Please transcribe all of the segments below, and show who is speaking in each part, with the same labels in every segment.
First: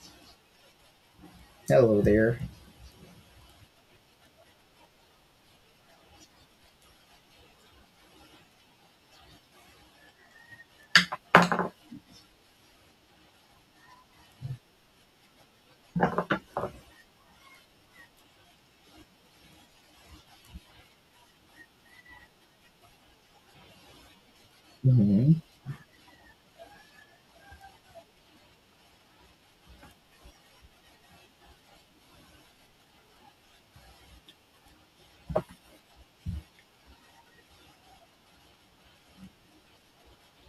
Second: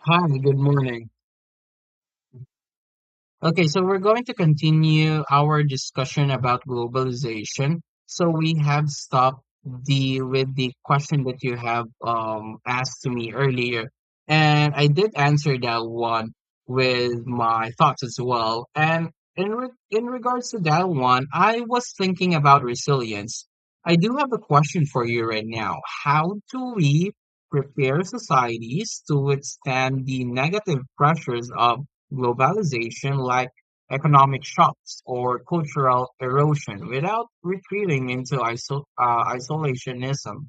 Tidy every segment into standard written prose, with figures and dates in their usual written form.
Speaker 1: Hi, good morning.
Speaker 2: Hello there.
Speaker 1: Okay, so we're going to continue our discussion about globalization. So we have stopped the with the question that you have asked to me earlier, and I did answer that one with my thoughts as well. And in regards to that one, I was thinking about resilience. I do have a question for you
Speaker 2: Mhm.
Speaker 1: right now. How do we prepare societies to withstand the negative pressures of Globalization, like economic shocks or cultural erosion, without retreating into isolationism.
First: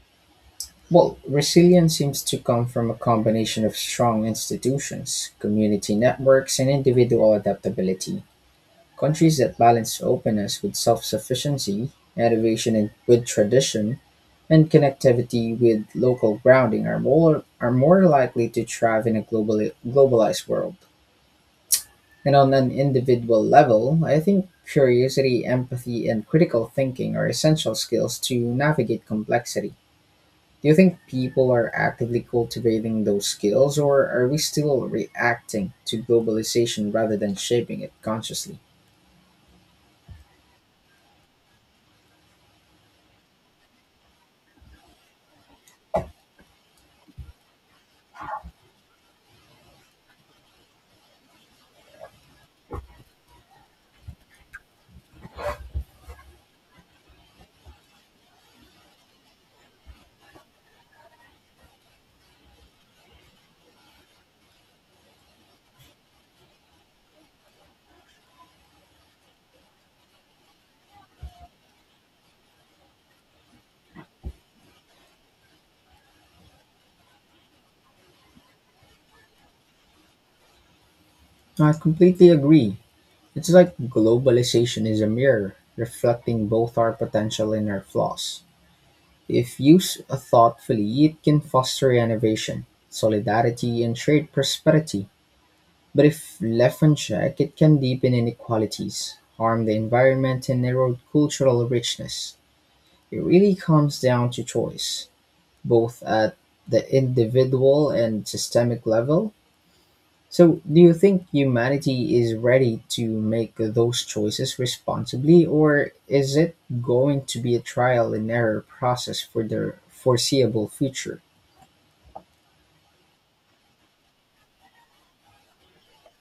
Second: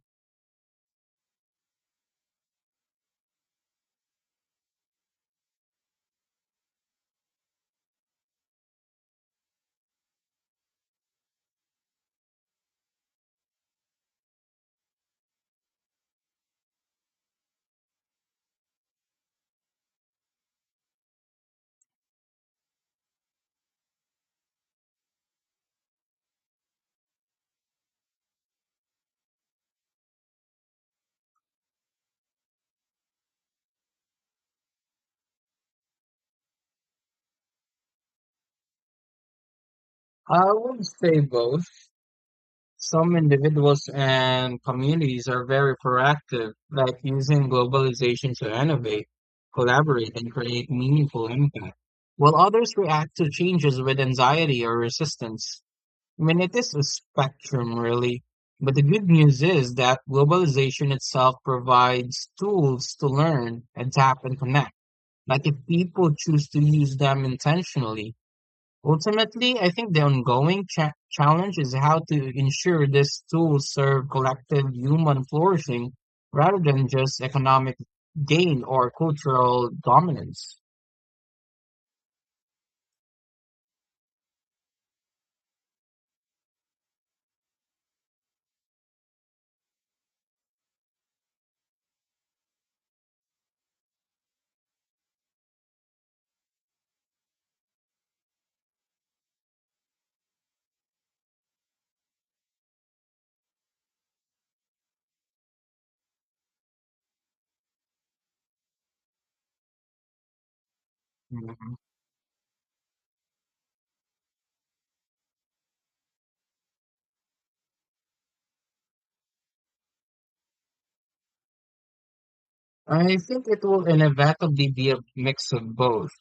Speaker 2: Well, resilience seems to come from a combination of strong institutions, community networks, and individual adaptability. Countries that balance openness with self sufficiency, innovation and good tradition, and connectivity with local grounding are more likely to thrive in a globalized world. And on an individual level, I think curiosity, empathy, and critical thinking are essential skills to navigate complexity. Do you think people are actively cultivating those skills, or are we still reacting to globalization rather than shaping it consciously?
Speaker 1: I would say both. Some individuals and communities are very proactive, like using globalization to innovate, collaborate, and create meaningful impact, while others react to changes with anxiety or resistance. I mean, it is a spectrum, really. But the good news is that globalization itself provides tools to learn, adapt, and connect. Like, if people choose to use them intentionally, ultimately, I think the ongoing challenge is how to ensure these tools serve collective human flourishing rather than just economic gain or cultural dominance.
Speaker 2: I completely agree. It's like globalization is a mirror reflecting both our potential and our flaws. If used thoughtfully, it can foster innovation, solidarity, and shared prosperity. But if left unchecked, it can deepen inequalities, harm the environment, and erode cultural richness. It really comes down to choice, both at the individual and systemic level. So, do you think
Speaker 1: Mm-hmm.
Speaker 2: humanity is ready to make those choices responsibly, or is it going to be a trial and error process for the foreseeable future?
Speaker 1: I think it will inevitably be a mix of both.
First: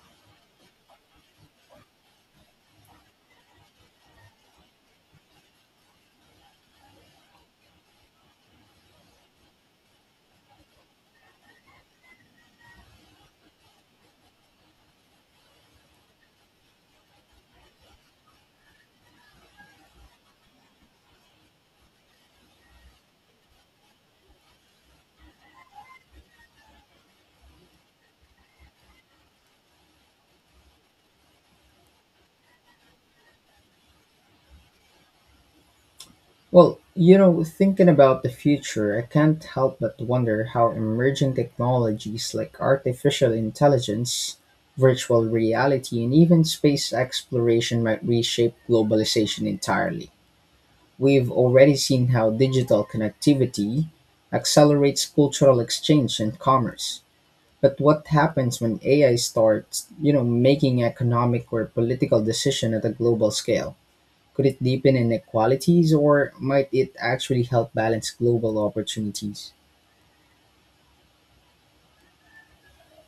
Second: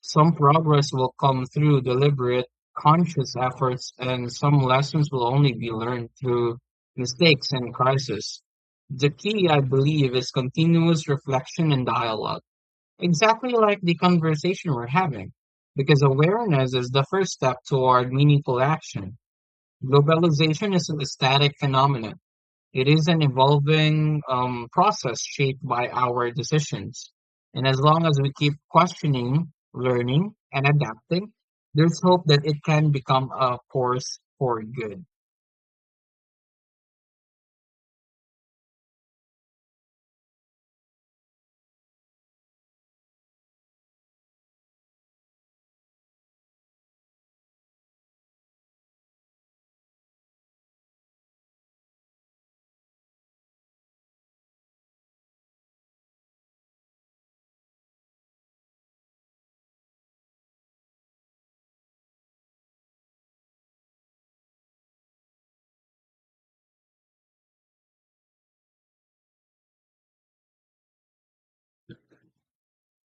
Speaker 1: Some progress will come through deliberate, conscious efforts, and some lessons will only be learned through mistakes and crisis. The key, I believe, is continuous reflection and dialogue, exactly like the conversation we're having, because awareness is the first step toward meaningful action. Globalization is a static phenomenon, it is an evolving process shaped by our decisions. And as long as we keep questioning, learning, and adapting, there's hope that it can become a force for good.
Speaker 2: Well, thinking about the future, I can't help but wonder how emerging technologies like artificial intelligence, virtual reality, and even space exploration might reshape globalization entirely. We've already seen how digital connectivity accelerates cultural exchange and commerce. But what happens when AI starts, making economic or political decision at a global scale? Could it deepen inequalities or might it actually help balance global opportunities?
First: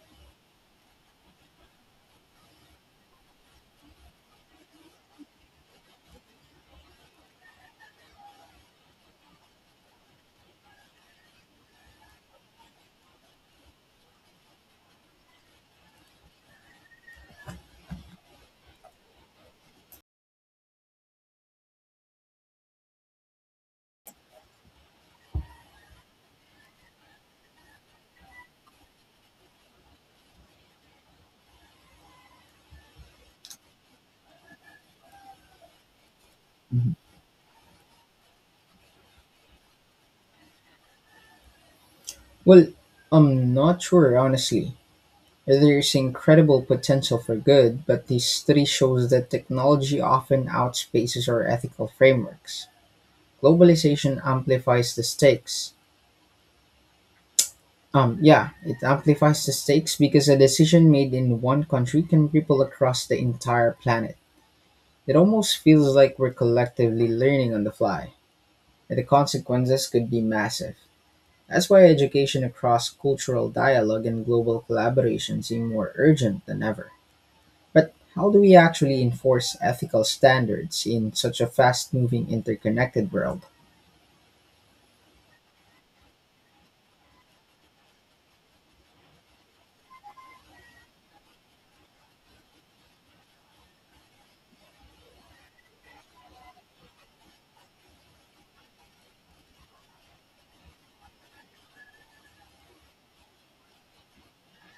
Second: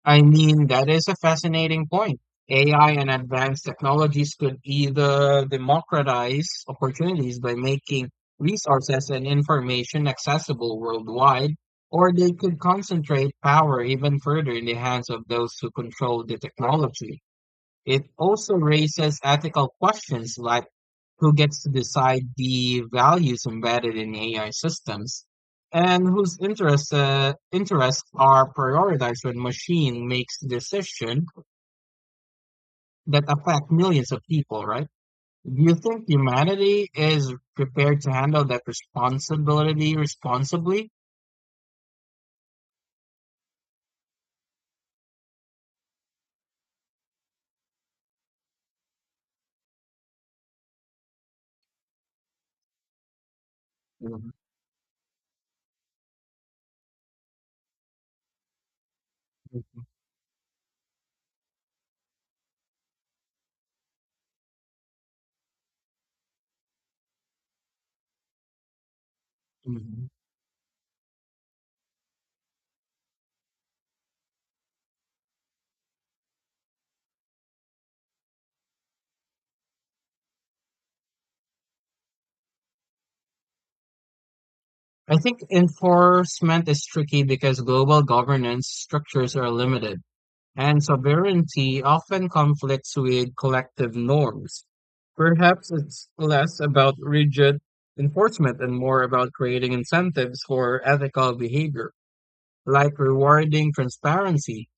Speaker 1: I mean, that is a fascinating point. AI and advanced technologies could either democratize opportunities by making resources and information accessible worldwide, or they could concentrate power even further in the hands of those who control the technology. It also raises ethical questions, like who gets to decide the values embedded in AI systems and whose interests are prioritized when machine makes decisions that affect millions of people, right? Do you think humanity
Speaker 2: Mhm.
Speaker 1: is prepared to handle that responsibility responsibly?
Speaker 2: Well, I'm not sure, honestly. There's incredible potential for good, but the study shows that technology often outspaces our ethical frameworks. Globalization
Speaker 1: Mhm.
Speaker 2: amplifies the stakes. Yeah, it amplifies the
Speaker 1: Mhm.
Speaker 2: stakes because a decision made in one country can ripple across the entire planet. It almost feels like we're collectively learning on the fly, and the consequences
Speaker 1: Mhm.
Speaker 2: could be massive. That's why education across cultural dialogue and global collaboration seem more urgent than ever. But how do we actually enforce ethical standards in such a fast moving, interconnected world?
Speaker 1: I think enforcement is tricky because global governance structures are limited, and sovereignty often conflicts with collective norms. Perhaps it's less about rigid enforcement and more about creating incentives for ethical behavior, like rewarding transparency,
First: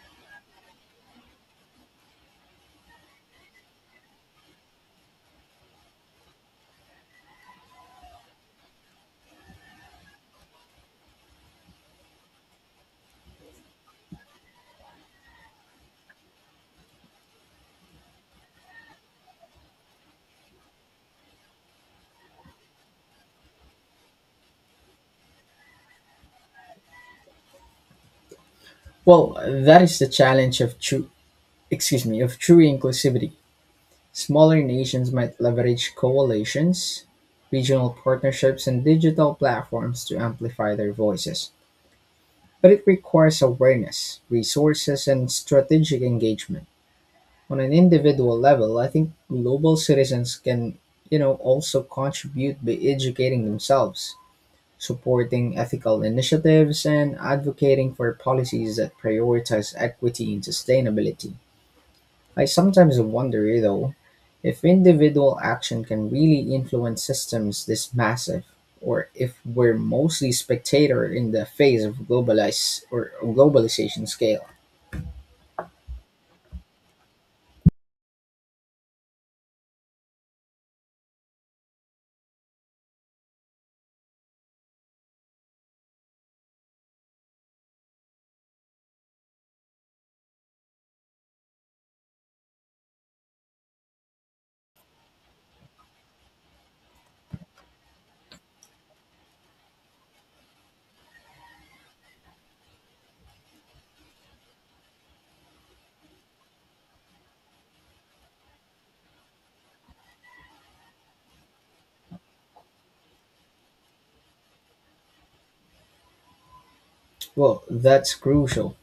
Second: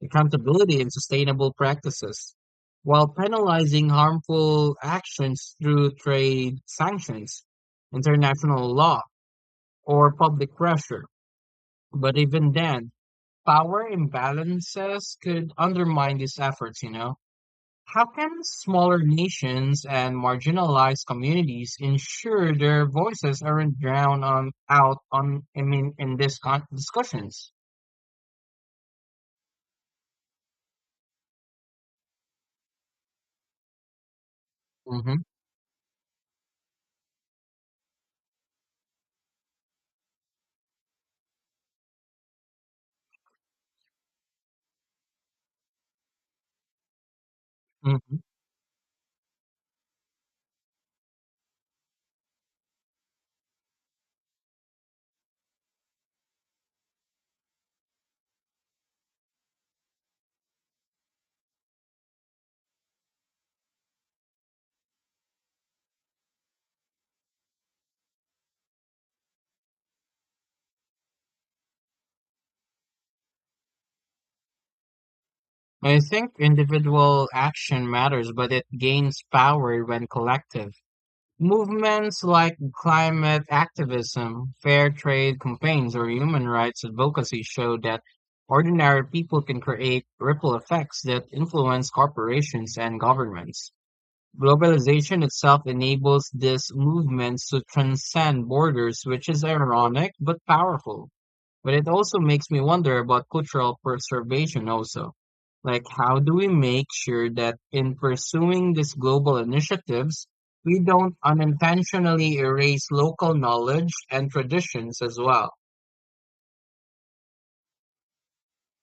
Speaker 1: accountability, and sustainable practices, while penalizing harmful actions through trade sanctions, international law, or public pressure. But even then, power imbalances could undermine these efforts, you know. How can smaller nations and marginalized communities ensure their voices aren't drowned on out on I mean in these discussions?
Speaker 2: Well, that is the challenge of excuse me, of true inclusivity. Smaller nations
Speaker 1: Hmm.
Speaker 2: might leverage coalitions, regional partnerships, and digital platforms to amplify their voices. But it requires awareness, resources, and strategic engagement. On an
Speaker 1: Hmm.
Speaker 2: individual level, I think global citizens can, also contribute by educating themselves, supporting ethical initiatives, and advocating for policies that prioritize equity and sustainability. I sometimes wonder, though, if individual action can really influence systems this massive, or if we're mostly spectator in the face of globalize or globalization scale.
Speaker 1: I think individual action matters, but it gains power when collective. Movements like climate activism, fair trade campaigns, or human rights advocacy show that ordinary people can create ripple effects that influence corporations and governments. Globalization itself enables these movements to transcend borders, which is ironic but powerful. But it also makes me wonder about cultural preservation also. Like, how do we make sure that in pursuing these global initiatives, we don't unintentionally erase local knowledge and traditions as well?
Speaker 2: Well, that's crucial.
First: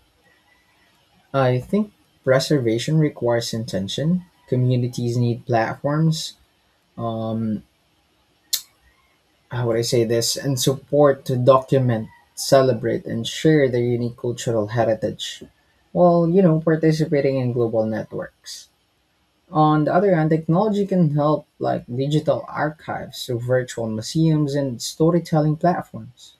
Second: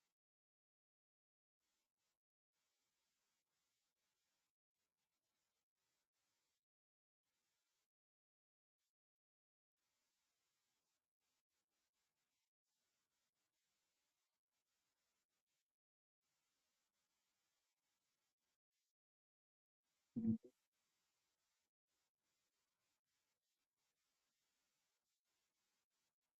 Speaker 2: I think preservation requires intention. Communities need platforms. Um, how would I say this? And support to document, celebrate, and share their unique cultural heritage. While participating in global networks. On the other hand, technology can help, like digital archives, so virtual museums, and storytelling platforms.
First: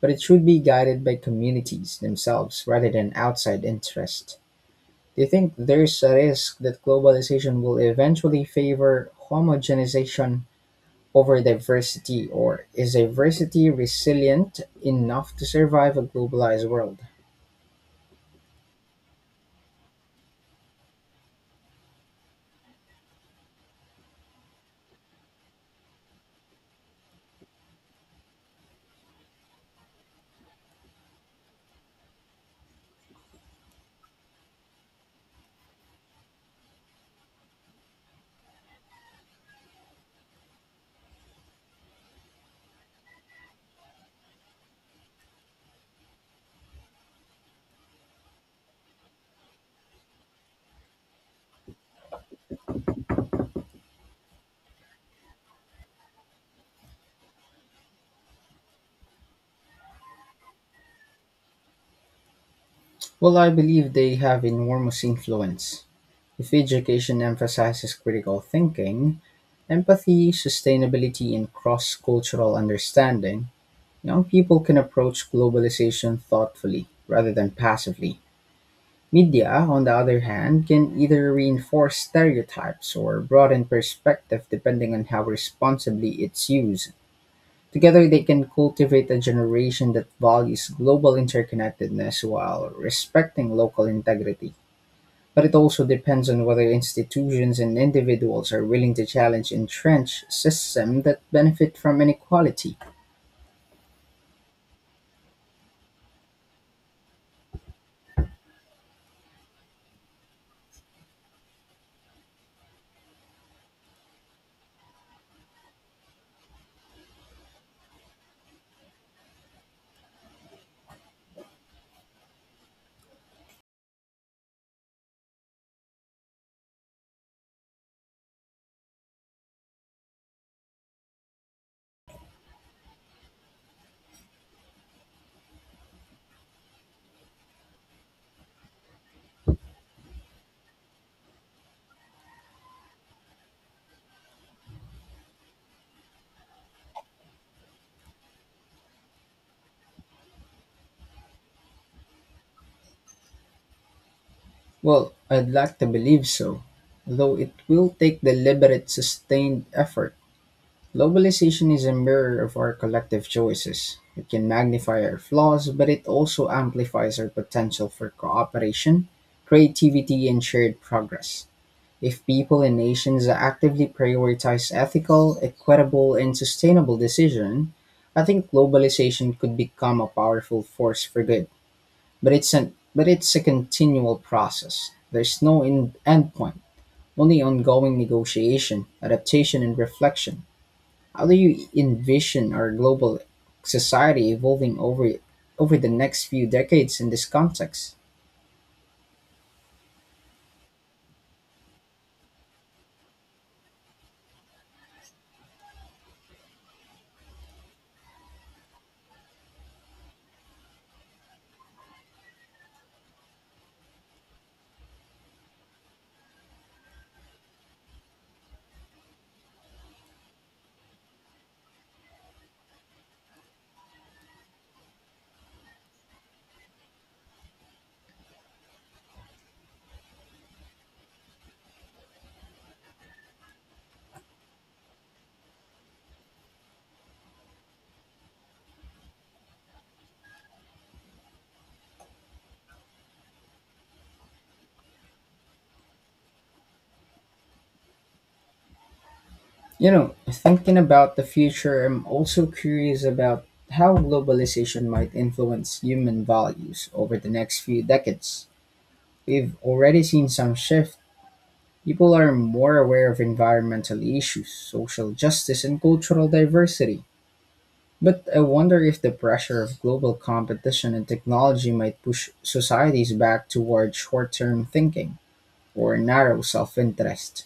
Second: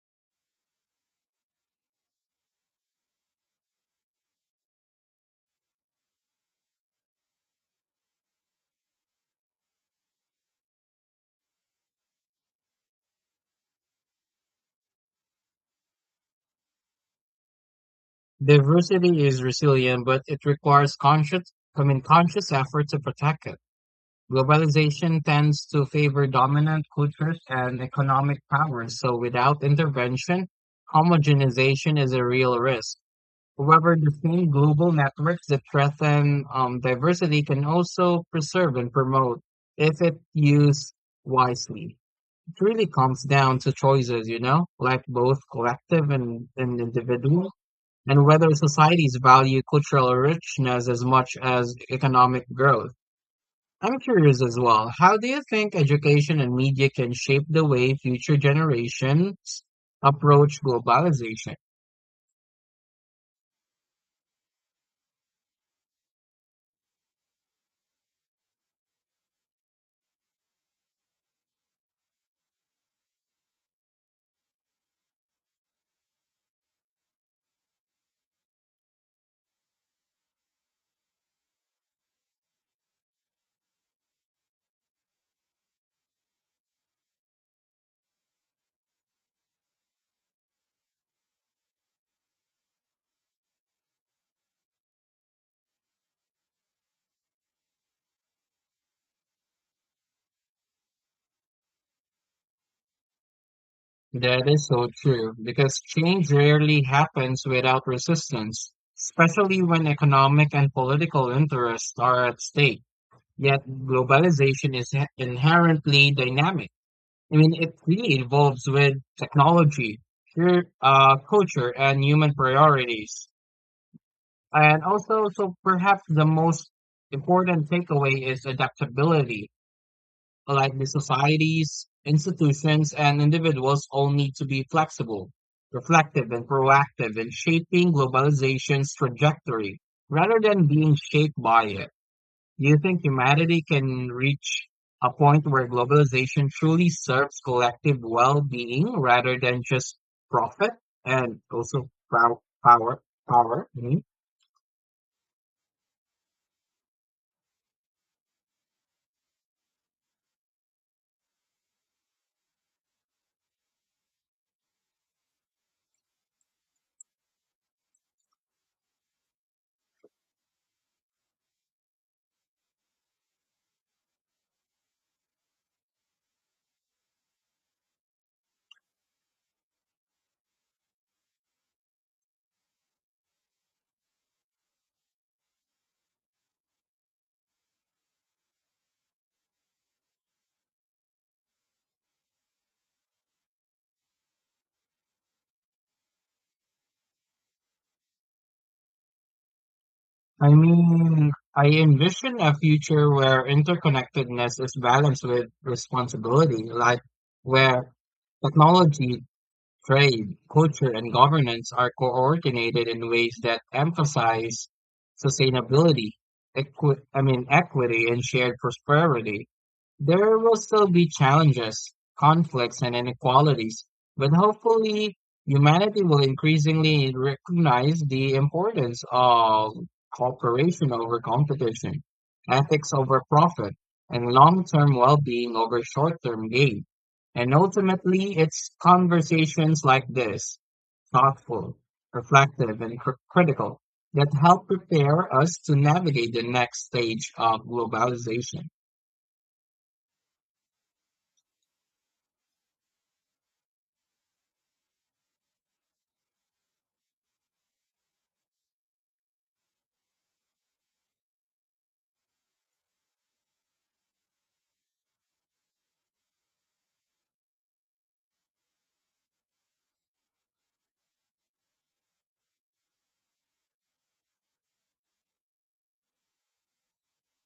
Speaker 2: But it should be guided by communities themselves rather than outside interest. Do you think there's a risk that globalization will eventually favor homogenization over diversity, or is diversity resilient enough to survive a globalized world?
Speaker 1: Diversity is resilient, but it requires conscious, I mean, conscious effort to protect it. Globalization tends to favor dominant cultures and economic powers, so without intervention, homogenization is a real risk. However, the same global networks that threaten diversity can also preserve and promote if it used wisely. It really comes down to choices, you know, like both collective and individual, and whether societies value cultural richness as much as economic growth. I'm curious as well, how do you think education and media can shape the way future generations approach globalization?
Speaker 2: Well, I believe they have enormous influence. If education emphasizes critical thinking, empathy, sustainability, and cross cultural understanding, young people can approach globalization thoughtfully rather than passively. Media, on the other hand, can either reinforce stereotypes or broaden perspective depending on how responsibly it's used. Together, they can cultivate a generation that values global interconnectedness while respecting local integrity. But it also depends on whether institutions and individuals are willing to challenge entrenched systems that benefit from inequality.
Speaker 1: That is so true, because change rarely happens without resistance, especially when economic and political interests are at stake. Yet globalization is inherently dynamic. I mean, it really evolves with technology, culture, and human priorities. And also, so perhaps the most important takeaway is adaptability. Likely societies, institutions, and individuals all need to be flexible, reflective, and proactive in shaping globalization's trajectory rather than being shaped by it. Do you think humanity can reach a point where globalization truly serves collective well being rather than just profit and also power? Power. Mhm?
Speaker 2: Well, I'd like to believe so, though it will take deliberate, sustained effort. Globalization is a mirror of our collective choices. It can magnify our flaws, but it also amplifies our potential for cooperation, creativity, and shared progress. If people and nations actively prioritize ethical, equitable, and sustainable decision, I think globalization could become a powerful force for good. But it's a continual process. There's no end point, only ongoing negotiation, adaptation, and reflection. How do you envision our global society evolving over the next few decades in this context?
Speaker 1: I mean, I envision a future where interconnectedness is balanced with responsibility, like where technology, trade, culture, and governance are coordinated in ways that emphasize sustainability, I mean, equity and shared prosperity. There will still be challenges, conflicts, and inequalities, but hopefully, humanity will increasingly recognize the importance of cooperation over competition, ethics over profit, and long term well being over short term gain. And ultimately, it's conversations like this, thoughtful, reflective, and critical, that help prepare us to navigate the next stage of globalization.
Speaker 2: You know, thinking about the future, I'm also curious about how globalization might influence human values over the next few decades. We've already seen some shift. People are more aware of environmental issues, social justice, and cultural diversity. But I wonder if the pressure of global competition and technology might push societies back toward short term thinking or narrow self interest.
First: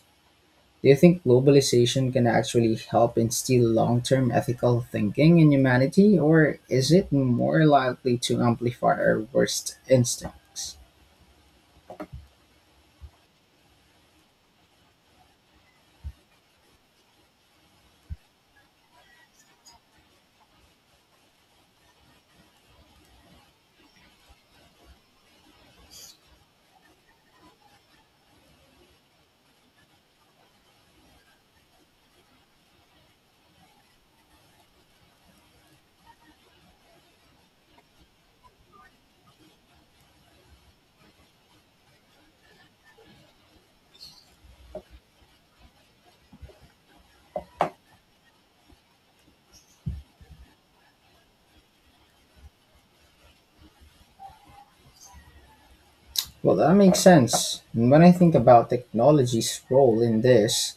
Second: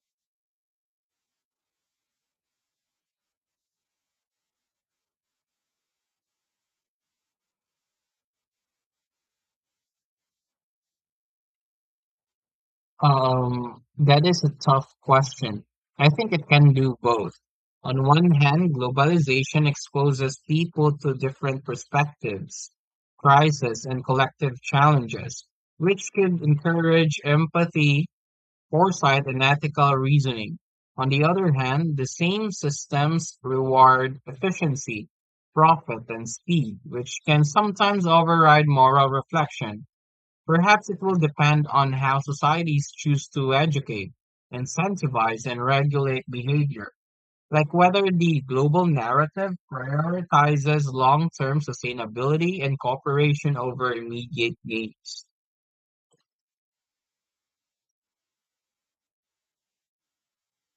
Speaker 2: Do you think globalization can actually help instill long term ethical thinking in humanity, or is it more likely to amplify our worst instincts?
Speaker 1: That is a tough question. I think it can do both. On one hand, globalization exposes people to different perspectives, crises, and collective challenges, which could encourage empathy, foresight, and ethical reasoning. On the other hand, the same systems reward efficiency, profit, and speed, which can sometimes override moral reflection. Perhaps it will depend on how societies choose to educate, incentivize, and regulate behavior, like whether the global narrative prioritizes long-term sustainability and cooperation over immediate gains.
Speaker 2: Well, that makes sense. And when I think about technology's role in this,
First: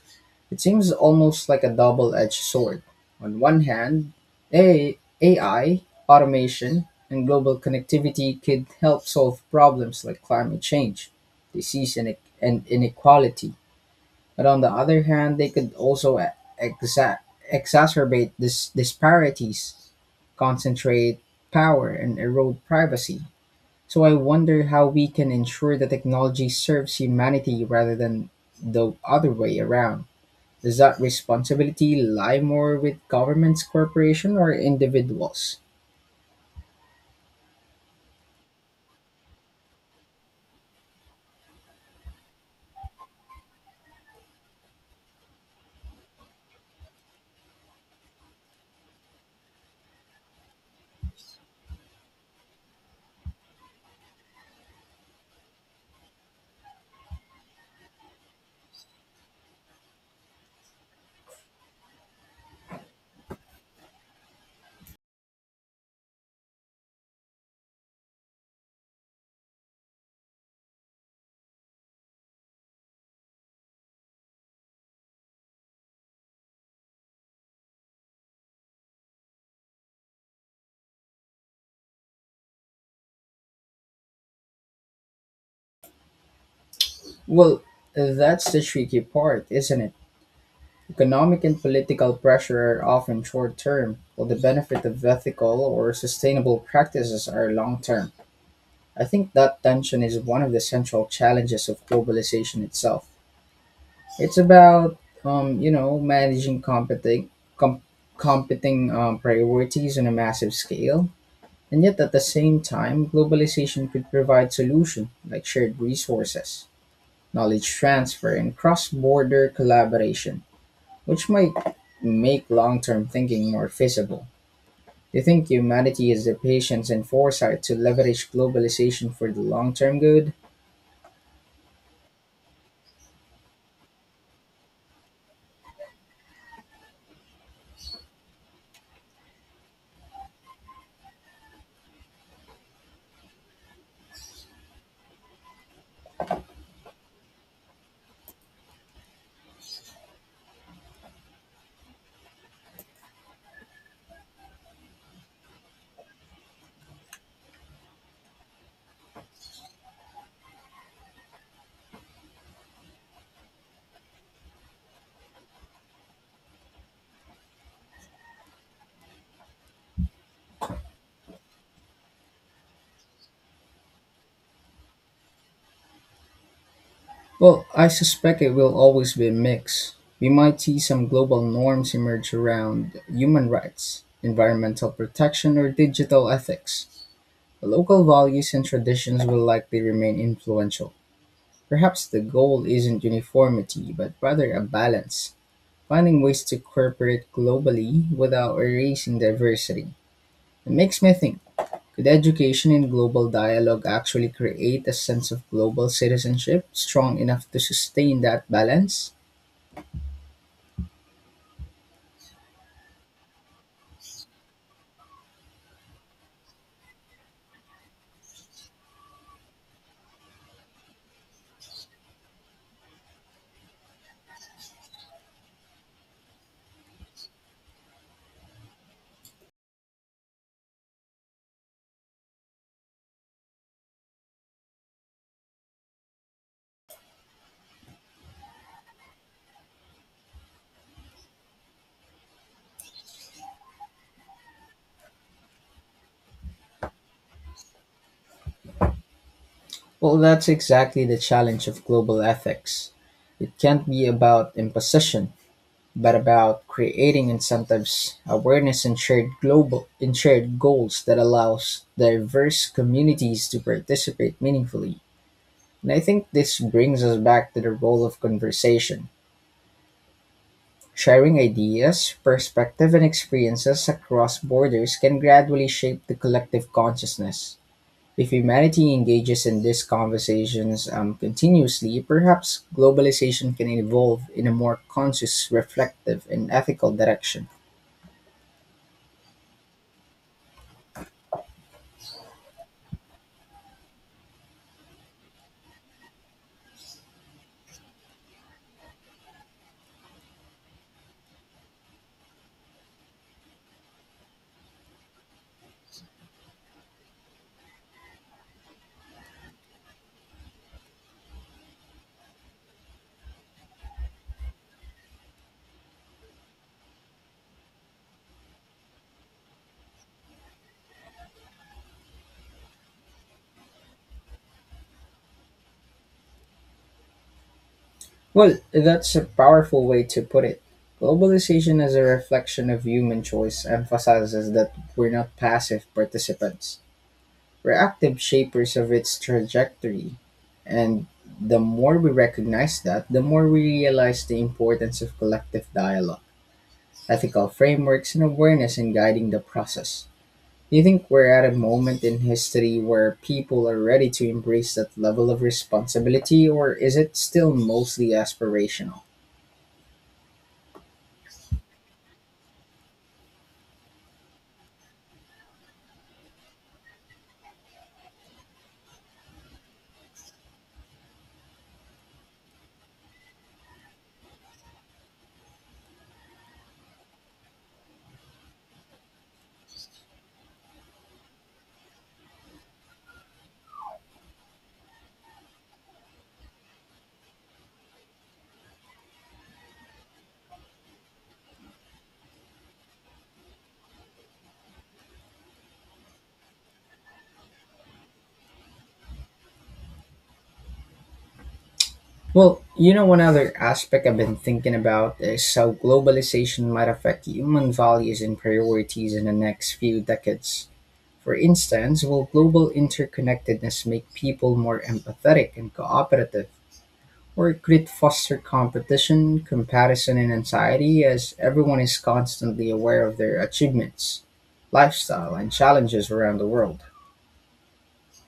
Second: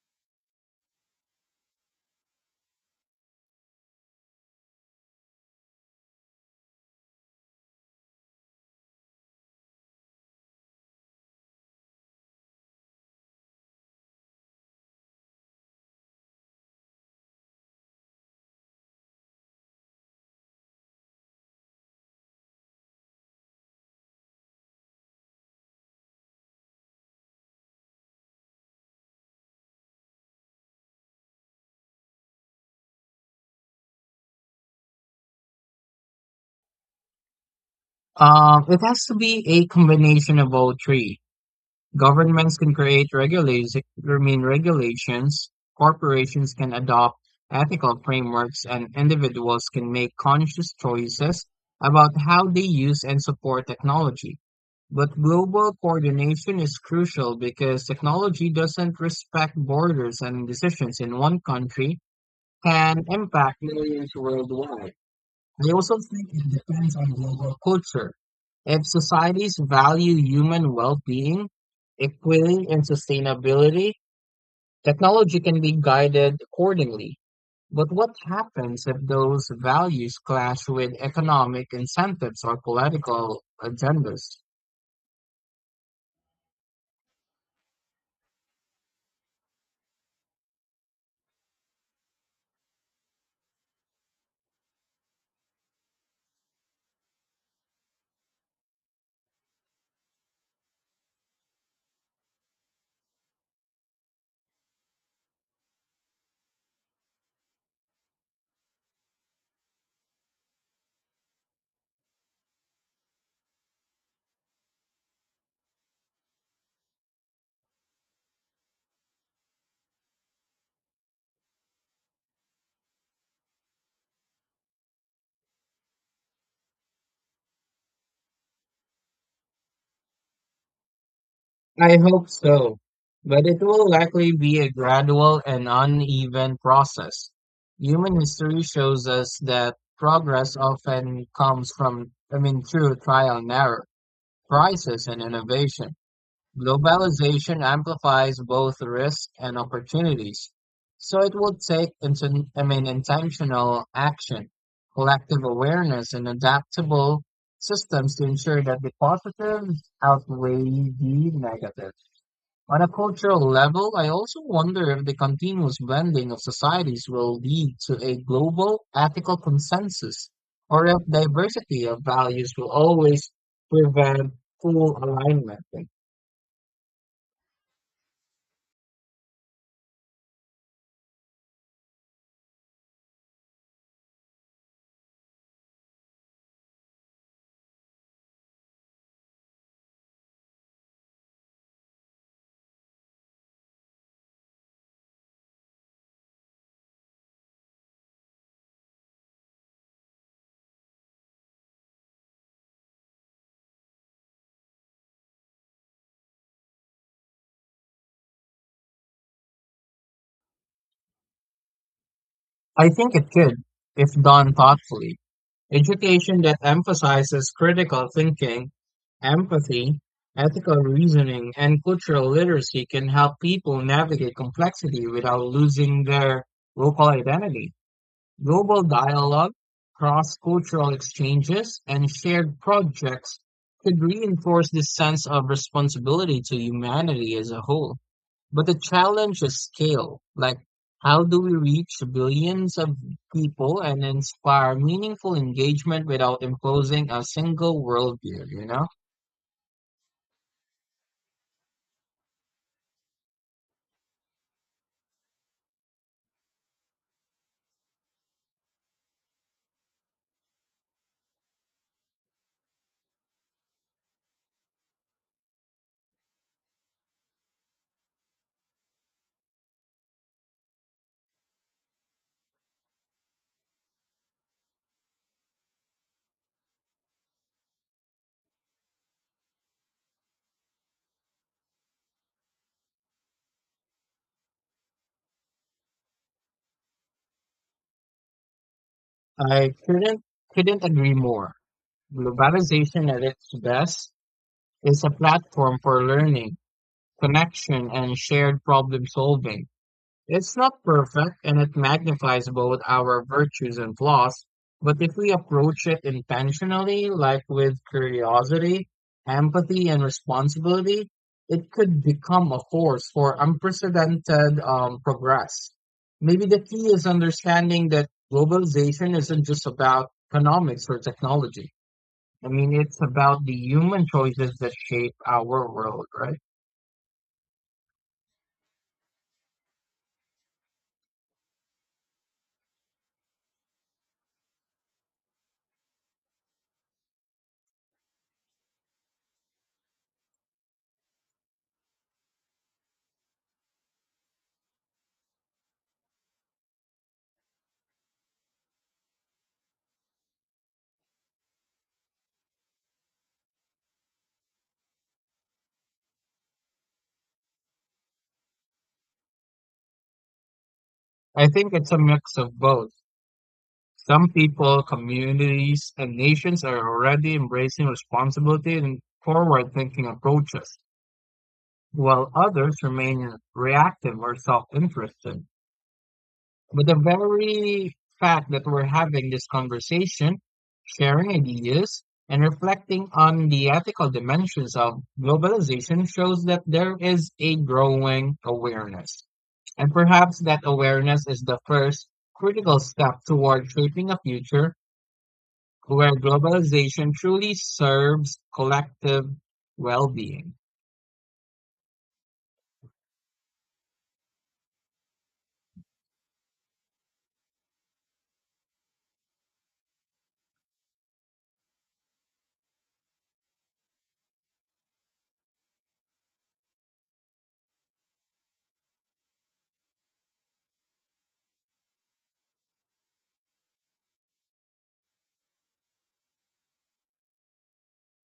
Speaker 2: it seems almost like a double edged sword. On one hand, AI, automation, and global connectivity could help solve problems like climate change, disease, and inequality. But on the other hand, they could also exa- exacerbate this disparities, concentrate power, and erode privacy. So I wonder how we can ensure that technology serves humanity rather than the other way around. Does that responsibility lie more with governments, corporations, or individuals?
Speaker 1: It has to be a combination of all three. Governments can create regulations, I mean regulations, corporations can adopt ethical frameworks, and individuals can make conscious choices about how they use and support technology. But global coordination is crucial because technology doesn't respect borders and decisions in one country can impact millions worldwide. I also think it depends on global culture. If societies value human well being, equity, and sustainability, technology can be guided accordingly. But what happens if those values clash with economic incentives or political agendas?
Speaker 2: Well, that's the tricky part, isn't it? Economic and political pressure are often short term, while the benefit of ethical or sustainable practices are long term. I think that tension is one of the central challenges of globalization itself. It's about, managing com- competing priorities on a massive scale. And yet, at the same time, globalization could provide solutions like shared resources, knowledge transfer, and cross border collaboration which might make long term thinking more feasible. Do you think humanity has the patience and foresight to leverage globalization for the long term good?
Speaker 1: I hope so, but it will likely be a gradual and uneven process. Human history shows us that progress often comes from, I mean, through trial and error, crisis and innovation. Globalization amplifies both risks and opportunities. So it will take, I mean, intentional action, collective awareness, and adaptable systems to ensure that the positives outweigh the negatives. On a cultural level, I also wonder if the continuous bending of societies will lead to a global ethical consensus, or if diversity of values will always prevent full alignment.
Speaker 2: Well, I suspect it will always be a mix. We might see some global norms emerge around human rights, environmental protection, or digital ethics. Local values and traditions will likely remain influential. Perhaps the goal isn't uniformity, but rather a balance. Finding ways to cooperate globally without erasing diversity. It makes me think, could education and global dialogue actually create a sense of global citizenship strong enough to sustain that balance?
Speaker 1: I think it could, if done thoughtfully. Education that emphasizes critical thinking, empathy, ethical reasoning, and cultural literacy can help people navigate complexity without losing their local identity. Global dialogue, cross-cultural exchanges, and shared projects could reinforce this sense of responsibility to humanity as a whole. But the challenge is scale. Like, how do we reach billions of people and inspire meaningful engagement without imposing a single worldview, you know?
Speaker 2: Well, that's exactly the challenge of global ethics. It can't be about imposition, but about creating incentives, awareness, and shared global and shared goals that allows diverse communities to participate meaningfully. And I think this brings us back to the role of conversation. Sharing ideas, perspective, and experiences across borders can gradually shape the collective consciousness. If humanity engages in these conversations continuously, perhaps globalization can evolve in a more conscious, reflective, and ethical direction.
Speaker 1: I couldn't agree more. Globalization at its best is a platform for learning, connection, and shared problem solving. It's not perfect and it magnifies both our virtues and flaws, but if we approach it intentionally, like with curiosity, empathy, and responsibility, it could become a force for unprecedented progress. Maybe the key is understanding that globalization isn't just about economics or technology. I mean, it's about the human choices that shape our world, right?
Speaker 2: Well, that's a powerful way to put it. Globalization as a reflection of human choice emphasizes that we're not passive participants. We're active shapers of its trajectory, and the more we recognize that, the more we realize the importance of collective dialogue, ethical frameworks, and awareness in guiding the process. Do you think we're at a moment in history where people are ready to embrace that level of responsibility, or is it still mostly aspirational?
Speaker 1: I think it's a mix of both. Some people, communities, and nations are already embracing responsibility and forward thinking approaches, while others remain reactive or self interested. But the very fact that we're having this conversation, sharing ideas, and reflecting on the ethical dimensions of globalization shows that there is a growing awareness. And perhaps that awareness is the first critical step toward shaping a future where globalization truly serves collective well-being.
Speaker 2: Well, one other aspect I've been thinking about is how globalization might affect human values and priorities in the next few decades. For instance, will global interconnectedness make people more empathetic and cooperative, or could it foster competition, comparison, and anxiety as everyone is constantly aware of their achievements, lifestyle, and challenges around the world?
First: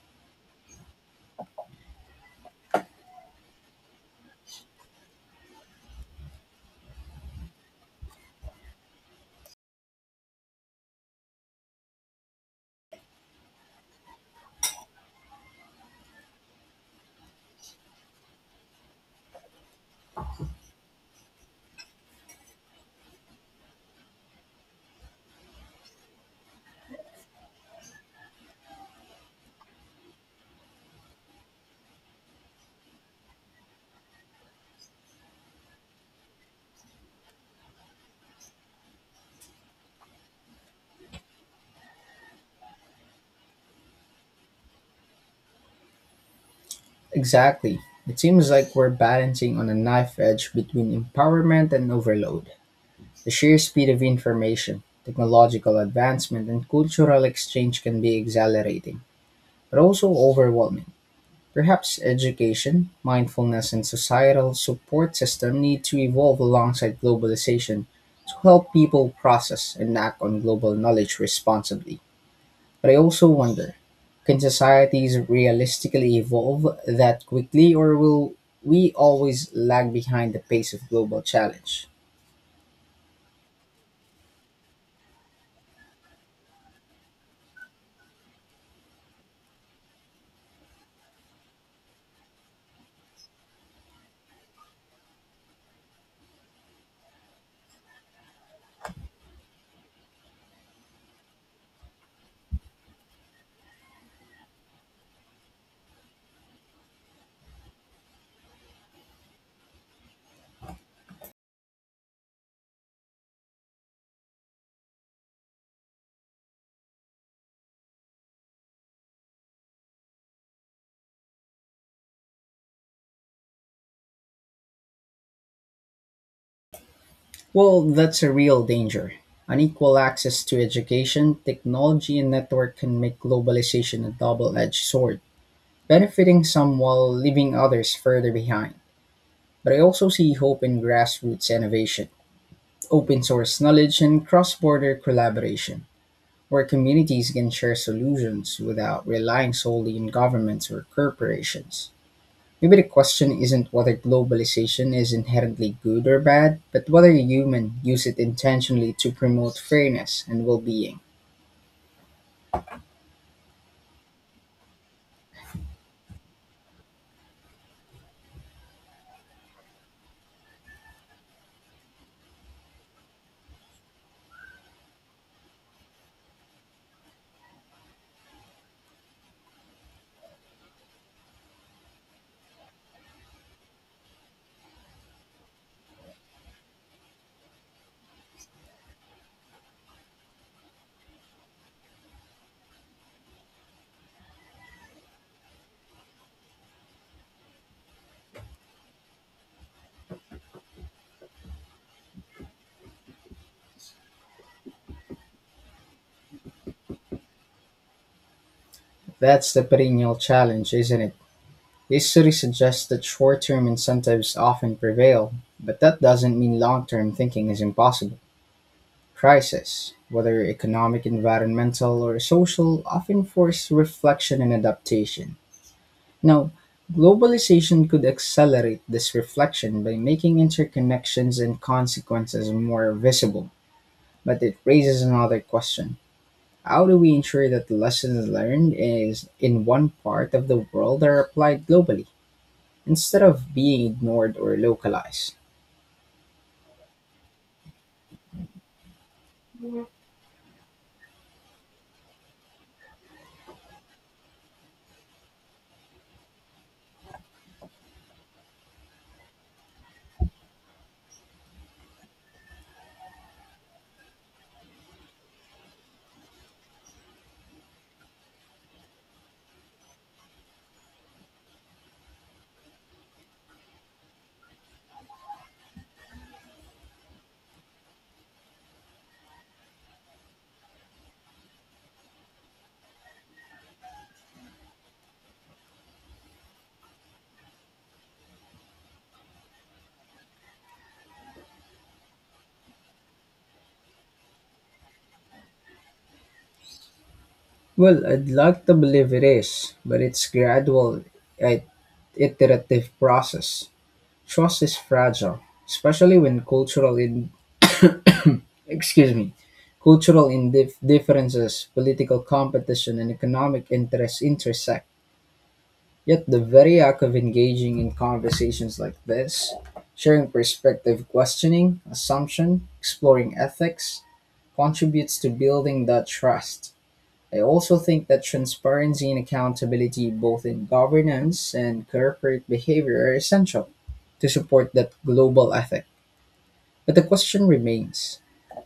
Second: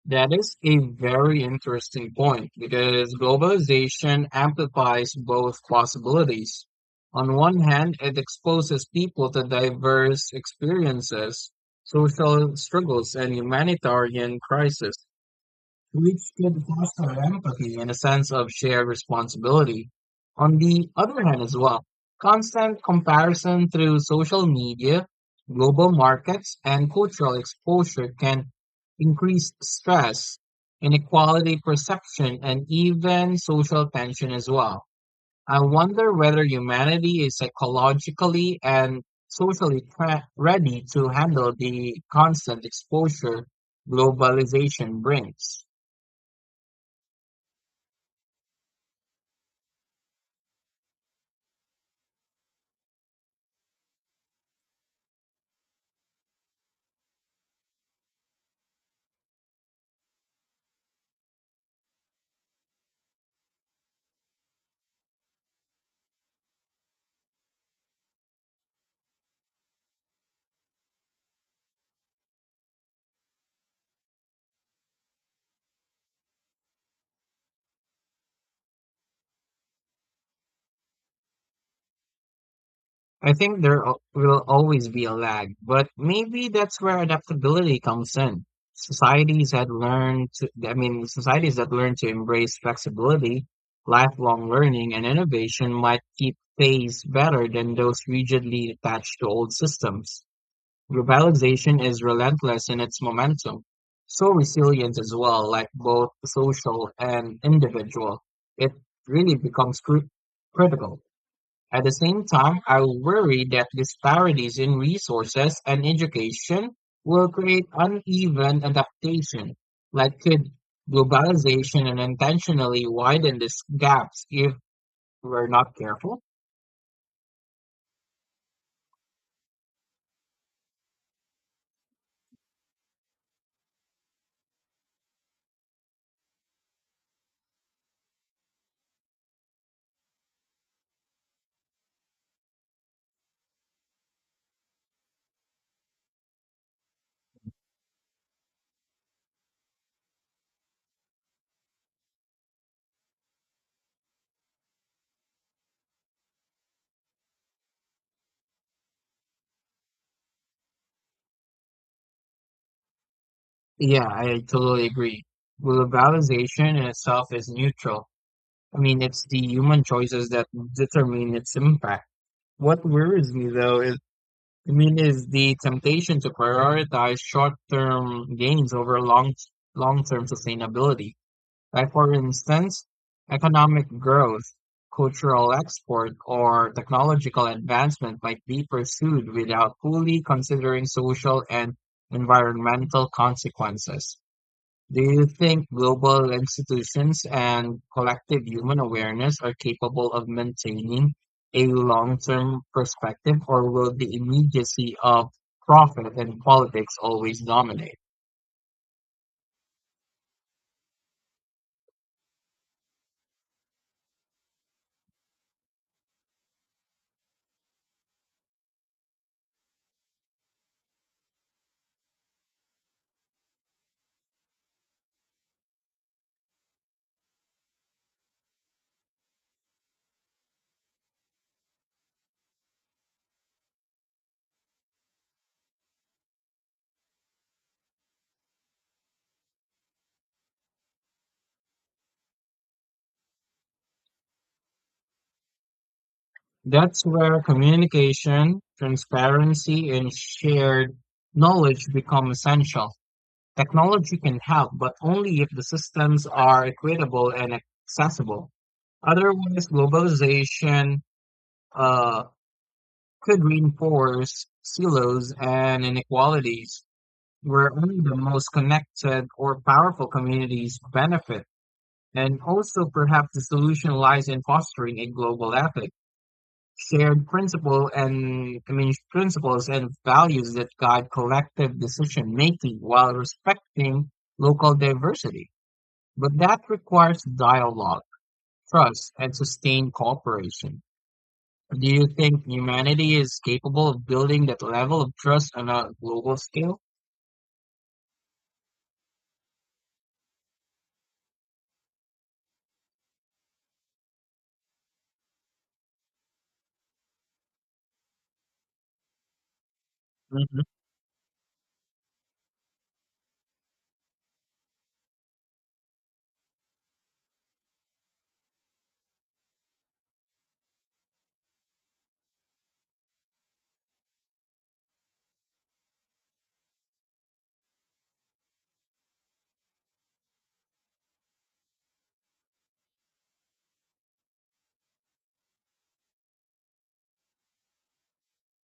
Speaker 1: That is a very interesting point because globalization amplifies both possibilities. On one hand, it exposes people to diverse experiences, social struggles, and humanitarian crises, which could foster empathy and a sense of shared responsibility. On the other hand, as well, constant comparison through social media, global markets, and cultural exposure can increase stress, inequality perception, and even social tension as well. I wonder whether humanity is psychologically and socially ready to handle the constant exposure globalization brings.
Speaker 2: Exactly. It seems like we're balancing on a knife edge between empowerment and overload. The sheer speed of information, technological advancement, and cultural exchange can be exhilarating, but also overwhelming. Perhaps education, mindfulness and societal support system need to evolve alongside globalization to help people process and act on global knowledge responsibly. But I also wonder, can societies realistically evolve that quickly, or will we always lag behind the pace of global challenge?
Speaker 1: I think there will always be a lag, but maybe that's where adaptability comes in. Societies had learned to, I mean, societies that learn to embrace flexibility, lifelong learning, and innovation might keep pace better than those rigidly attached to old systems. Globalization is relentless in its momentum, so resilient as well, like both social and individual. It really becomes critical. At the same time, I worry that disparities in resources and education will create uneven adaptation that could globalization and intentionally widen these gaps if we're not careful.
Speaker 2: Well, that's a real danger. Unequal access to education, technology, and network can make globalization a double edged sword, benefiting some while leaving others further behind. But I also see hope in grassroots innovation, open source knowledge, and cross border collaboration, where communities can share solutions without relying solely on governments or corporations. Maybe the question isn't whether globalization is inherently good or bad, but whether humans use it intentionally to promote fairness and well being.
Speaker 1: Yeah, I totally agree. Globalization in itself is neutral. I mean, it's the human choices that determine its impact. What worries me though is, I mean, is the temptation to prioritize short-term gains over long-term sustainability. Like, for instance, economic growth, cultural export, or technological advancement might be pursued without fully considering social and environmental consequences. Do you think global institutions and collective human awareness are capable of maintaining a long-term perspective, or will the immediacy of profit and politics always dominate?
Speaker 2: That's the perennial challenge, isn't it? This study suggests that short-term incentives often prevail, but that doesn't mean long-term thinking is impossible. Crises, whether economic, environmental, or social, often force reflection and adaptation. Now, globalization could accelerate this reflection by making interconnections and consequences more visible, but it raises another question. How do we ensure that the lessons learned is in one part of the world are applied globally, instead of being ignored or localized?
Speaker 1: That's where communication, transparency, and shared knowledge become essential. Technology can help, but only if the systems are equitable and accessible. Otherwise, globalization uh, could reinforce silos and inequalities where only the most connected or powerful communities benefit. And also, perhaps the solution lies in fostering a global ethic, shared principle and I mean, principles and values that guide collective decision making while respecting local diversity. But that requires dialogue, trust, and sustained cooperation. Do you think humanity is capable of building that level of trust on a global scale?
Speaker 2: Well, I'd like to believe it is, but it's gradual, i- iterative process. Trust is fragile, especially when cultural in excuse me, cultural
Speaker 1: Hmm.
Speaker 2: differences, political competition, and economic interests intersect. Yet the very act of engaging in conversations like this, sharing perspective, questioning, assumption, exploring ethics, contributes to building that trust. I also think that transparency and accountability, both in governance and corporate behavior, are essential to support that global ethic. But the question remains,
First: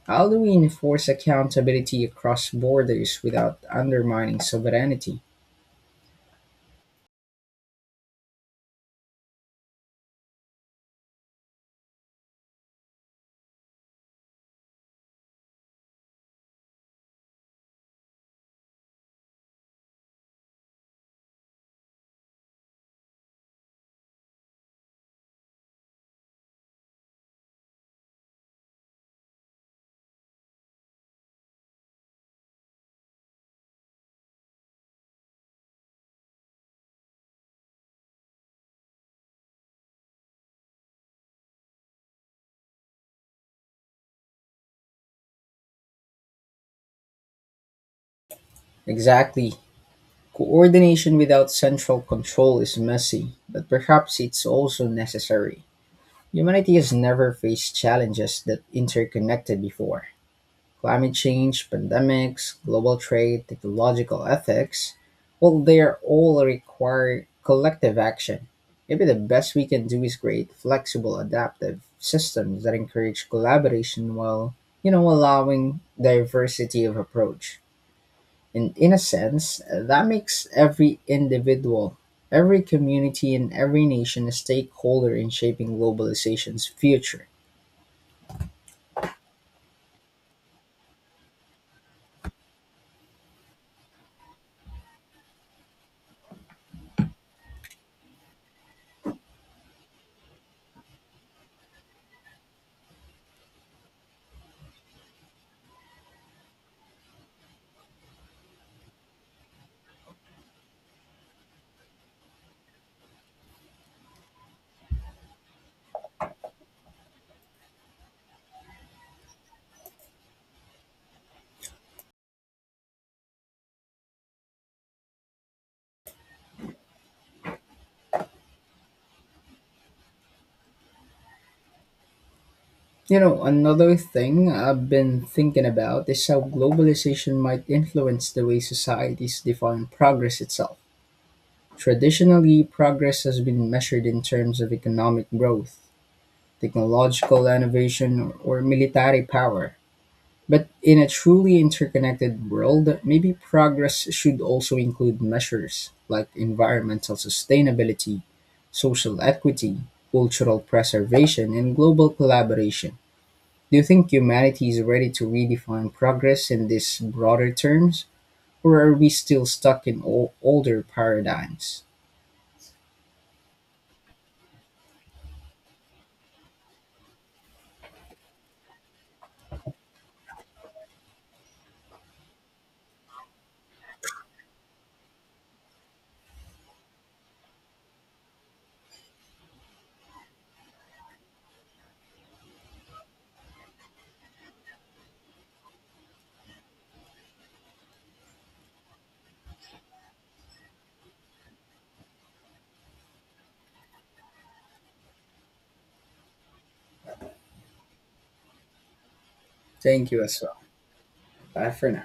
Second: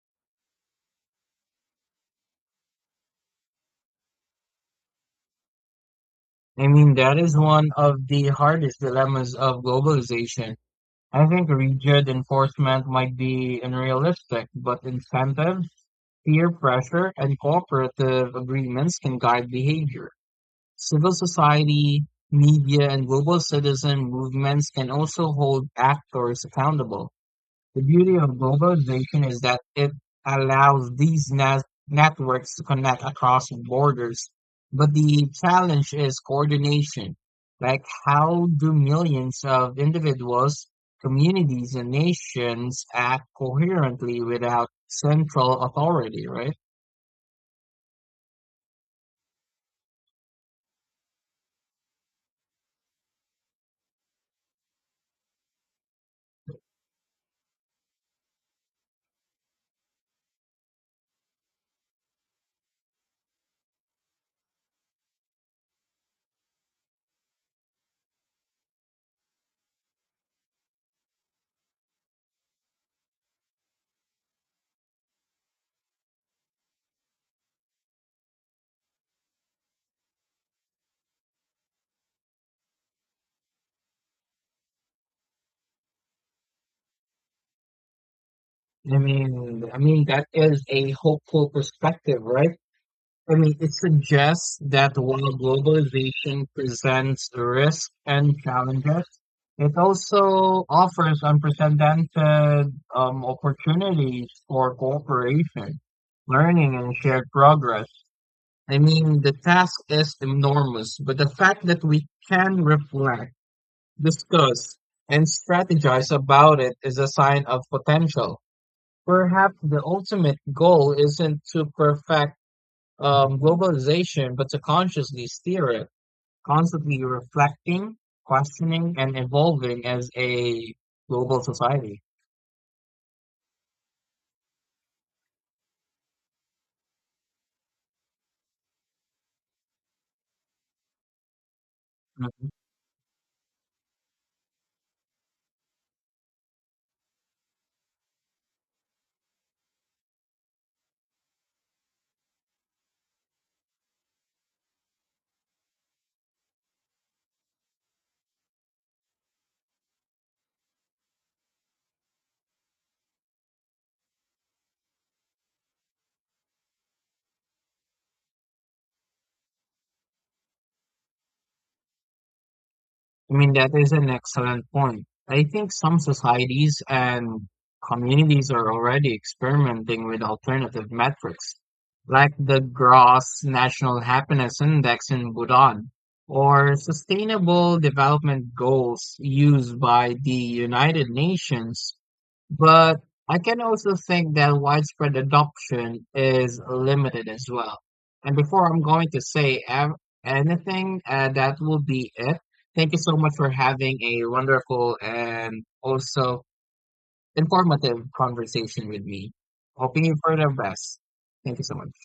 Speaker 2: how do we enforce accountability across borders without undermining sovereignty?
Speaker 1: I mean, that is one of the hardest dilemmas of globalization. I think rigid enforcement might be unrealistic, but incentives, peer pressure, and cooperative agreements can guide behavior. Civil society, media, and global citizen movements can also hold actors accountable. The beauty of globalization is that it allows these networks to connect across borders. But the challenge is coordination. Like, how do millions of individuals, communities, and nations act coherently without central authority, right?
Speaker 2: Exactly. Coordination without central control is messy, but perhaps it's also necessary. Humanity has never faced challenges that interconnected before. Climate change, pandemics, global trade, technological ethics, well, they are all require collective action. Maybe the best we can do is create flexible, adaptive systems that encourage collaboration while, allowing diversity of approach. And in a sense, that makes every individual, every community, and every nation a stakeholder in shaping globalization's future.
Speaker 1: I mean that is a hopeful perspective, right? I mean, it suggests that while globalization presents risks and challenges, it also offers unprecedented opportunities for cooperation, learning, and shared progress. I mean, the task is enormous, but the fact that we can reflect, discuss, and strategize about it is a sign of potential. Perhaps the ultimate goal isn't to perfect globalization, but to consciously steer it, constantly reflecting, questioning, and evolving as a global society.
Speaker 2: You know, another thing I've been thinking about is how globalization might influence the way societies define progress itself.
Speaker 1: Mm-hmm.
Speaker 2: Traditionally, progress has been measured in terms of economic growth, technological innovation, or military power. But in a truly interconnected world, maybe progress should also include measures like environmental sustainability, social equity, cultural preservation, and global collaboration. Do you think humanity is ready to redefine progress in these broader terms, or are we still stuck in older paradigms?
Speaker 1: I mean, that is an excellent point. I think some societies and communities are already experimenting with alternative metrics, like the Gross National Happiness Index in Bhutan, or sustainable development goals used by the United Nations. But I can also think that widespread adoption is limited as well. And before I'm going to say anything, that will be it. Thank you so much for having a wonderful and also informative conversation with me. Hoping
Speaker 2: Thank
Speaker 1: you
Speaker 2: you
Speaker 1: for
Speaker 2: as
Speaker 1: the
Speaker 2: well.
Speaker 1: best. Thank you
Speaker 2: Bye
Speaker 1: so
Speaker 2: for
Speaker 1: much.
Speaker 2: now.